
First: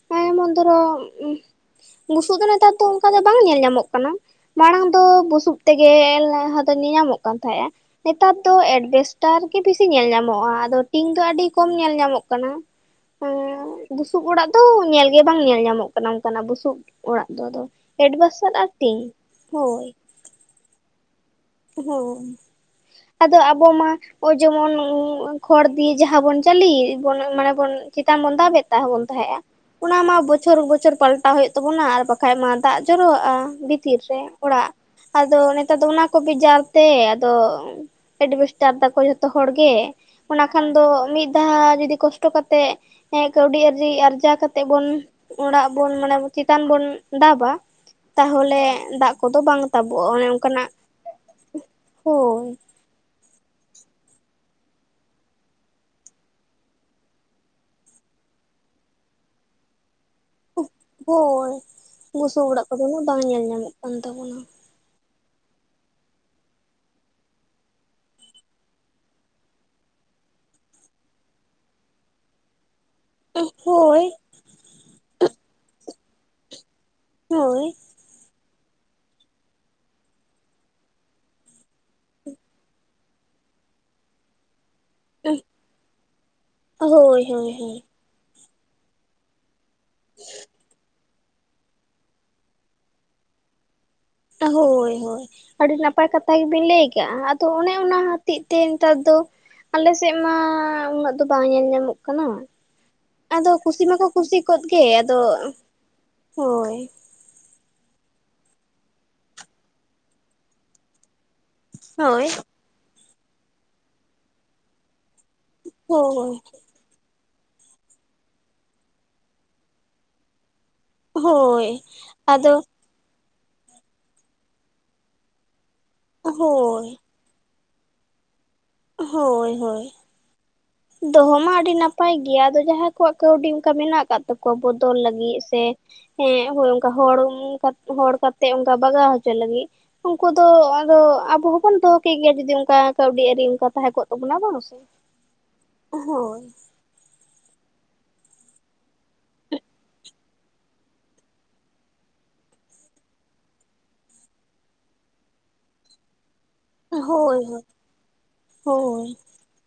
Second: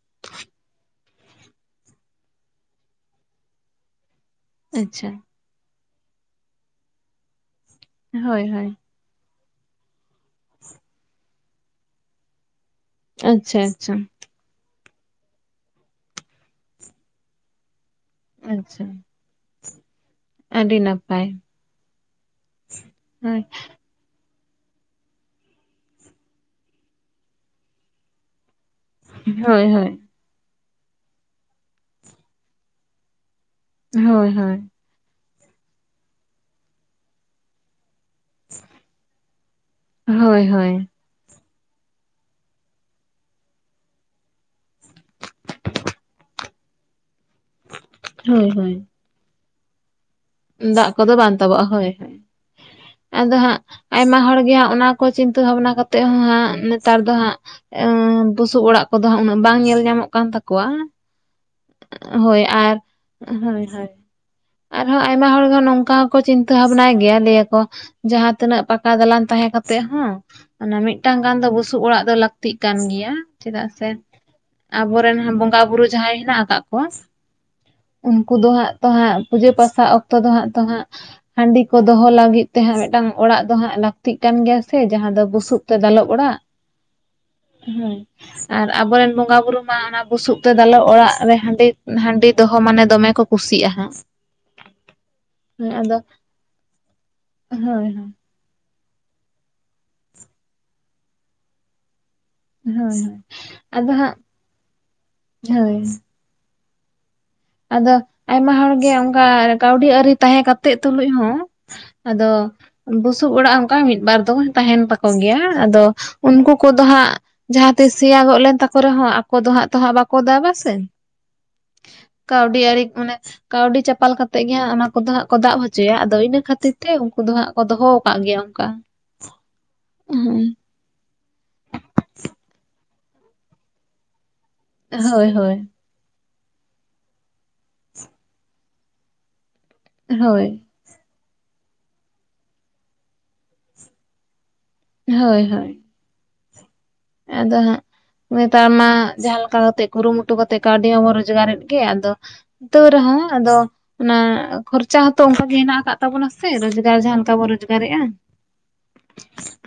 ᱡᱚᱢᱚᱱ ᱫᱷᱚᱨᱚ ᱵᱩᱥᱩᱜ ᱫᱚ ᱱᱮᱛᱟᱨ ᱫᱚ ᱚᱱᱠᱟ ᱫᱚ ᱵᱟᱝ ᱧᱮᱞ ᱧᱟᱢᱚᱜ ᱠᱟᱱᱟ᱾ ᱢᱟᱲᱟᱝ ᱫᱚ ᱟᱪᱪᱷᱟ ᱵᱩᱥᱩᱵ ᱛᱮᱜᱮ ᱞᱟᱦᱟ ᱫᱚ ᱧᱮᱧᱟᱢᱚᱜ ᱠᱟᱱ ᱛᱟᱦᱮᱸᱜᱼᱟ᱾ ᱱᱮᱛᱟᱨ ᱦᱳᱭ ᱫᱚ ᱦᱳᱭ ᱮᱵᱮᱥᱴᱼᱼ ᱴᱠᱴᱟᱨ ᱜᱮ ᱵᱮᱥᱤ ᱧᱮᱞ ᱧᱟᱢᱚᱜᱼᱟ, ᱟᱫᱚ ᱴᱤᱝ ᱫᱚ ᱟᱹᱰᱤ ᱠᱚᱢ ᱧᱮᱞ ᱧᱟᱢᱚᱜ ᱠᱟᱱᱟ᱾ ᱦᱮᱸ ᱟᱪᱪᱷᱟ ᱟᱪᱪᱷᱟ ᱵᱩᱥᱩᱵ ᱚᱲᱟᱜ ᱫᱚ ᱧᱮᱞᱜᱮ ᱵᱟᱝ ᱧᱮᱞ ᱧᱟᱢᱚᱜ ᱠᱟᱱᱟ ᱚᱱᱠᱟᱱᱟᱜ ᱵᱩᱥᱩᱵ ᱚᱲᱟᱜ ᱫᱚ ᱟᱫ, ᱮᱰᱵᱷᱮᱥᱟᱞ ᱟᱨ ᱟᱪᱪᱷᱟ ᱴᱤᱧ ᱦᱳᱭ, ᱟᱹᱰᱤ ᱱᱟᱯᱟᱭ, ᱦᱳᱭ ᱟᱫᱚ ᱦᱳᱭ ᱟᱵᱚ ᱢᱟ, ᱡᱮᱢᱚᱱ ᱠᱷᱚᱲ ᱫᱤᱭᱮ ᱡᱟᱦᱟᱸ ᱵᱚᱱ ᱪᱟᱹᱞᱤ ᱮᱫ ᱢᱟᱱᱮ ᱵᱚᱱ ᱪᱮᱛᱟᱱ ᱵᱚᱱ ᱫᱟᱵᱮ ᱛᱟᱦᱮ ᱵᱚᱱ᱾ ᱛᱟᱦᱮᱸᱼᱟ ᱦᱳᱭ ᱦᱳᱭ ᱚᱱᱟ ᱢᱟ ᱵᱚᱪᱷᱚᱨ ᱵᱚᱪᱷᱚᱨ ᱯᱟᱞᱴᱟᱣ ᱦᱩᱭᱩᱜ ᱛᱟᱵᱚᱱᱟ, ᱟᱨ ᱵᱟᱠᱷᱟᱡ ᱢᱟ ᱫᱟᱜ ᱡᱚᱨᱚᱣᱟᱜᱼ ᱟ ᱛᱤᱨ ᱦᱳᱭ ᱨᱮ ᱦᱳᱭ ᱚᱲᱟᱜ ᱟᱫᱚ ᱱᱮᱛᱟᱨ ᱫᱚ ᱚᱱᱟ ᱠᱚ ᱵᱮᱡᱟᱨ ᱛᱮ ᱟᱫᱚ, ᱮᱰᱵᱮᱥᱴᱟᱨ ᱫᱟᱠᱚ ᱡᱷᱚᱛᱚ ᱦᱚᱲ ᱜᱮ, ᱚᱱᱟ ᱦᱳᱭ ᱠᱷᱟᱱ ᱫᱚ ᱦᱳᱭ ᱢᱤᱫ ᱡᱟᱦᱟᱸ ᱡᱩᱫᱤ ᱠᱚᱥᱴᱚ ᱠᱟᱛᱮᱫ ᱮ ᱠᱟᱹᱣᱰᱤ ᱟᱨᱡᱤ ᱟᱨᱡᱟᱣ ᱠᱟᱛᱮᱫ ᱵᱚᱱ ᱚᱲᱟᱜ ᱵᱚᱱ ᱢᱟᱱᱮ ᱪᱮᱛᱟᱱ ᱵᱚᱱ ᱫᱟᱵᱟ, ᱦᱳᱭ ᱛᱟᱦᱚᱞᱮ ᱦᱳᱭ ᱫᱟᱜ ᱠᱚᱫᱚ ᱵᱟᱝ ᱛᱟᱵᱚᱜᱼᱟ ᱚᱱᱮ ᱚᱱᱼᱼ ᱫᱟᱜ ᱠᱚᱫᱚ ᱵᱟᱝ ᱛᱟᱵᱟᱜᱼᱟ ᱦᱳᱭ, ᱦᱳᱭ ᱟᱫᱚ ᱦᱟᱸᱜ ᱟᱭᱢᱟ ᱦᱚᱲ ᱜᱮ ᱦᱟᱸᱜ ᱚᱱᱟ ᱠᱚ ᱪᱤᱱᱛᱟᱹ ᱵᱷᱟᱵᱱᱟ ᱠᱟᱛᱮᱜ ᱦᱚᱸ ᱦᱟᱸᱜ ᱱᱮᱛᱟᱨ ᱫᱚ ᱦᱟᱸᱜ, ᱵᱩᱥᱩᱵ ᱚᱲᱟᱜ ᱠᱚᱫᱚ ᱦᱟᱸᱜ ᱩᱱᱟᱹᱜ ᱵᱟᱝ ᱧᱮᱞ ᱧᱟᱢᱚᱜ ᱠᱟᱱ ᱛᱟᱠᱚᱣᱟ ᱦᱳᱭ, ᱦᱳᱭ ᱵᱩᱥᱩᱵ ᱚᱲᱟᱜ ᱟᱨ ᱠᱚᱫᱚ ᱩᱱᱟᱹᱜ ᱵᱟᱝ ᱧᱮᱞ ᱦᱳᱭ ᱧᱟᱢᱚᱜ ᱦᱳᱭ ᱠᱟᱱ ᱛᱟᱵᱚᱱᱟ᱾ ᱟᱨᱦᱚᱸ ᱟᱭᱢᱟ ᱦᱚᱲ ᱫᱚ ᱱᱚᱝᱠᱟ ᱦᱚᱸᱠᱚ ᱪᱤᱱᱛᱟᱹ ᱵᱷᱟᱵᱱᱟᱭ ᱜᱮᱭᱟ ᱞᱟᱹᱭᱟᱠᱚ, ᱡᱟᱦᱟᱸ ᱛᱤᱱᱟᱹᱜ ᱯᱟᱠᱟ ᱫᱟᱞᱟᱱ ᱛᱟᱦᱮᱸ ᱠᱟᱛᱮᱜ ᱦᱚᱸ ᱚᱱᱟ ᱢᱤᱫᱴᱟᱝ ᱜᱟᱱ ᱫᱚ ᱵᱩᱥᱩᱵ ᱚᱲᱟᱜ ᱫᱚ ᱞᱟᱹᱠᱛᱤᱜ ᱠᱟᱱ ᱜᱮᱭᱟ᱾ ᱪᱮᱫᱟᱜ ᱥᱮ ᱦᱳᱭ ᱟᱵᱚᱨᱮᱱ ᱵᱚᱸᱜᱟ ᱵᱩᱨᱩ ᱡᱟᱦᱟᱸᱭ ᱦᱮᱱᱟᱜ ᱟᱠᱟᱜ ᱠᱚᱣᱟ ᱦᱳᱭ ᱩᱱᱠᱩ ᱫᱚ ᱦᱟᱸᱜ ᱛᱚ ᱦᱟᱸᱜ ᱯᱩᱡᱟᱹ ᱯᱟᱥ ᱥᱟᱵ ᱚᱠᱛᱚ ᱫᱚ ᱦᱟᱸᱜ ᱛᱚ ᱦᱟᱸᱜ ᱦᱟᱺᱰᱤ ᱠᱚ ᱫᱚᱦᱚ ᱞᱟᱹᱜᱤᱫ ᱛᱮ ᱦᱟᱸᱜ ᱢᱤᱫᱴᱟᱝ ᱚᱲᱟᱜ ᱫᱚ ᱦᱟᱸᱜ ᱞᱟᱹᱠᱛᱤᱜ ᱠᱟᱱ ᱜᱮᱭᱟ ᱥᱮ ᱡᱟᱦᱟᱸ ᱫᱚ ᱵᱩᱥᱩᱵ ᱛᱮ ᱫᱟᱞᱚᱵ ᱚᱲᱟᱜ, ᱦᱳᱭ ᱦᱳᱭ ᱦᱳᱭ ᱦᱮᱸ᱾ ᱟᱨ ᱟᱵᱚᱨᱮᱱ ᱵᱚᱸᱜᱟ ᱵᱩᱨᱩ ᱢᱟ ᱚᱱᱟ ᱵᱩᱥᱩᱵ ᱛᱮ ᱫᱟᱞᱚ ᱚᱲᱟᱜ ᱨᱮ ᱦᱟᱺᱰᱤ ᱦᱟᱺᱰᱤ ᱫᱚᱦᱚ ᱢᱟᱱᱮ ᱫᱚᱢᱮ ᱠᱚ ᱠᱩᱥᱤᱜᱼᱟ ᱦᱟᱸᱜ᱾ ᱛᱟ ᱦᱳᱭ ᱦᱳᱭ, ᱦᱮᱸ ᱟᱹᱰᱤ ᱟᱫᱚ ᱱᱟᱯᱟᱭ ᱠᱟᱛᱷᱟ ᱜᱮᱵᱤᱱ ᱞᱟᱹᱭ ᱠᱟᱜᱼᱟ ᱟᱫᱚ ᱚᱱᱮ ᱦᱳᱭ ᱚᱱᱟ ᱦᱳᱭ ᱦᱚ ᱛᱮᱡ ᱛᱮ ᱱᱮᱛᱟᱨ ᱫᱚ ᱟᱞᱮ ᱥᱮᱫ ᱢᱟ ᱩᱱᱟᱹᱜ ᱫᱚ ᱵᱟᱝ ᱧᱮᱞ ᱧᱟᱢᱚᱜ ᱠᱟᱱᱟ᱾ ᱦᱳᱭ ᱟᱫᱚ ᱠᱩᱥᱤ ᱢᱟᱠᱚ ᱠᱩᱥᱤ ᱠᱚᱫ ᱜᱮ ᱟᱫᱚ, ᱦᱳᱭ ᱦᱳᱭ᱾ ᱟᱫᱚ ᱟᱭᱢᱟ ᱦᱚᱲ ᱜᱮ ᱚᱝᱜᱟ ᱠᱟᱹᱣᱰᱤ ᱟᱹᱨᱤ ᱛᱟᱦᱮᱸ ᱠᱟᱛᱮᱫ ᱛᱩᱞᱩᱡ ᱦᱚᱸ ᱦᱳᱭ ᱟᱫᱚ ᱵᱩᱥᱩᱵ ᱚᱲᱟᱜ ᱚᱱᱠᱟ ᱢᱤᱫ ᱵᱟᱨ ᱫᱚ ᱛᱟᱦᱮᱸᱱ ᱛᱟᱠᱚ ᱜᱮᱭᱟ᱾ ᱟᱫᱚ ᱦᱳᱭ ᱩᱱᱠᱩ ᱠᱚᱫ ᱫᱚ ᱦᱟᱸᱜ ᱡᱟᱦᱟᱸ ᱛᱤᱥ ᱥᱮᱭᱟ ᱜᱚᱜ ᱞᱮᱱ ᱛᱟᱠᱚ ᱨᱮᱦᱚᱸ ᱟᱠᱚ ᱫᱚ ᱦᱟᱸᱜ ᱛᱚ ᱦᱟᱸᱜ ᱵᱟᱠᱚ ᱫᱟᱵ-ᱟ ᱥᱮ᱾ ᱦᱳᱭ᱾ ᱟᱫᱚ ᱠᱟᱹᱣᱰᱤ ᱟᱹᱨᱤ ᱢᱟᱱᱮ ᱠᱟᱹᱣᱰᱤ ᱪᱟᱯᱟᱞ ᱠᱟᱛᱮᱜ ᱜᱮ ᱦᱟᱸᱜ ᱚᱱᱟ ᱠᱚᱫᱚ ᱦᱟᱸᱜ ᱠᱚ ᱫᱟᱵ ᱦᱚᱪ ᱡᱮᱭᱟᱜ ᱫᱚ ᱤᱱᱟᱹ ᱠᱷᱟᱹᱛᱤᱨ ᱦᱳᱭ ᱛᱮ ᱩᱱᱠᱩ ᱫᱚ ᱦᱟᱸᱜ ᱠᱚ ᱫᱚᱦᱚ ᱠᱟᱜ ᱜᱮᱭᱟ ᱚᱱᱠᱟ᱾ ᱦᱳᱭ ᱦᱳᱭ᱾ ᱦᱩᱸ᱾ ᱫᱚᱦᱚ ᱢᱟ ᱟᱹᱰᱤ ᱱᱟᱯᱟᱭ ᱜᱮᱭᱟ ᱟᱫᱚ ᱡᱟᱦᱟᱸᱭ ᱠᱚᱣᱟᱜ ᱠᱟᱹᱣᱰᱤ ᱚᱱᱠᱟ ᱢᱮᱱᱟᱜ ᱠᱟᱜ ᱛᱟᱠᱚᱣᱟ ᱵᱚᱫᱚᱞ ᱦᱳᱭ ᱞᱟᱹᱜᱤᱫ ᱦᱳᱭ ᱥᱮ ᱦᱮᱸ ᱦᱳᱭ ᱚᱱᱠᱟ ᱦᱚᱲ ᱩᱱᱠᱟ ᱦᱚᱲ ᱠᱟᱛᱮᱫ ᱚᱱᱠᱟ ᱵᱟᱜᱟᱣ ᱦᱚᱪᱚ ᱞᱟᱹᱜᱤᱫ᱾ ᱩᱱᱠᱩ ᱫᱚ ᱦᱳᱭ ᱟᱫᱚ ᱟᱵᱚ ᱦᱚᱸᱵᱚᱱ ᱫᱚᱦᱚ ᱠᱮᱜᱮᱭᱟ ᱡᱩᱫᱤ ᱚᱱᱠᱟ ᱠᱟᱹᱣᱰᱤ ᱟᱨᱤ ᱚᱱᱠᱟ ᱛᱟᱦᱮᱸ ᱠᱚᱜ ᱛᱟᱵᱚᱱᱟ, ᱵᱟᱝ ᱥᱮ? ᱦᱳᱭ ᱦᱳᱭ᱾ ᱦᱳᱭ᱾ ᱟᱫᱚ ᱦᱟᱸᱜ ᱱᱤᱛᱟᱨ ᱢᱟ ᱡᱟᱦᱟᱸ ᱞᱮᱠᱟ ᱠᱟᱛᱮᱜ ᱠᱩᱨᱩᱢᱩᱴᱩ ᱠᱟᱛᱮᱜ ᱠᱟᱹᱣᱰᱤ ᱦᱚᱸᱵᱚᱱ ᱨᱚᱡᱽᱜᱟᱨᱮᱫ ᱜᱮ ᱟᱫᱚ ᱛᱟᱹᱣ ᱨᱮᱦᱚᱸ ᱟᱫᱚ ᱚᱱᱟ ᱠᱷᱚᱨᱪᱟ ᱦᱚᱸᱛᱚ ᱚᱱᱠᱟᱜᱮ ᱦᱮᱱᱟᱜ ᱟᱠᱟᱫ ᱛᱟᱵᱚᱱᱟ ᱥᱮ ᱨᱳᱡ ᱜᱟᱨ ᱡᱟᱦᱟᱸ ᱞᱮᱠᱟ ᱦᱳᱭ ᱵᱚᱱ ᱦᱳᱭ ᱨᱳᱡᱽᱜᱟᱨᱮᱜᱼᱟ ᱦᱳᱭ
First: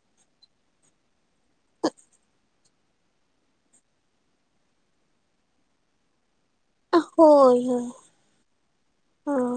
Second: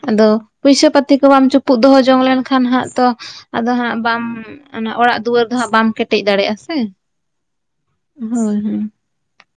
ᱟᱫᱚ ᱯᱩᱭᱥᱟᱹ ᱯᱟᱹᱛᱤ ᱠᱚ ᱵᱟᱢ ᱪᱩᱯᱩᱫ ᱫᱚᱦᱚ ᱡᱚᱝ ᱞᱮᱱᱠᱷᱟᱱ ᱦᱟᱸᱜ ᱛᱚ ᱟᱫᱚ ᱦᱟᱸᱜ ᱵᱟᱢ ᱚᱱᱮ ᱚᱲᱟᱜ ᱫᱩᱣᱟᱹᱨ ᱫᱚ ᱦᱟᱸᱜ ᱵᱟᱢ ᱠᱮᱴᱮᱡ ᱫᱟᱲᱮᱭᱟᱜ-ᱟ ᱥᱮ᱾ ᱟ ᱦᱳᱭ ᱦᱳᱭ᱾ ᱦᱳᱭ ᱦᱳᱭ᱾ ᱦᱳᱭ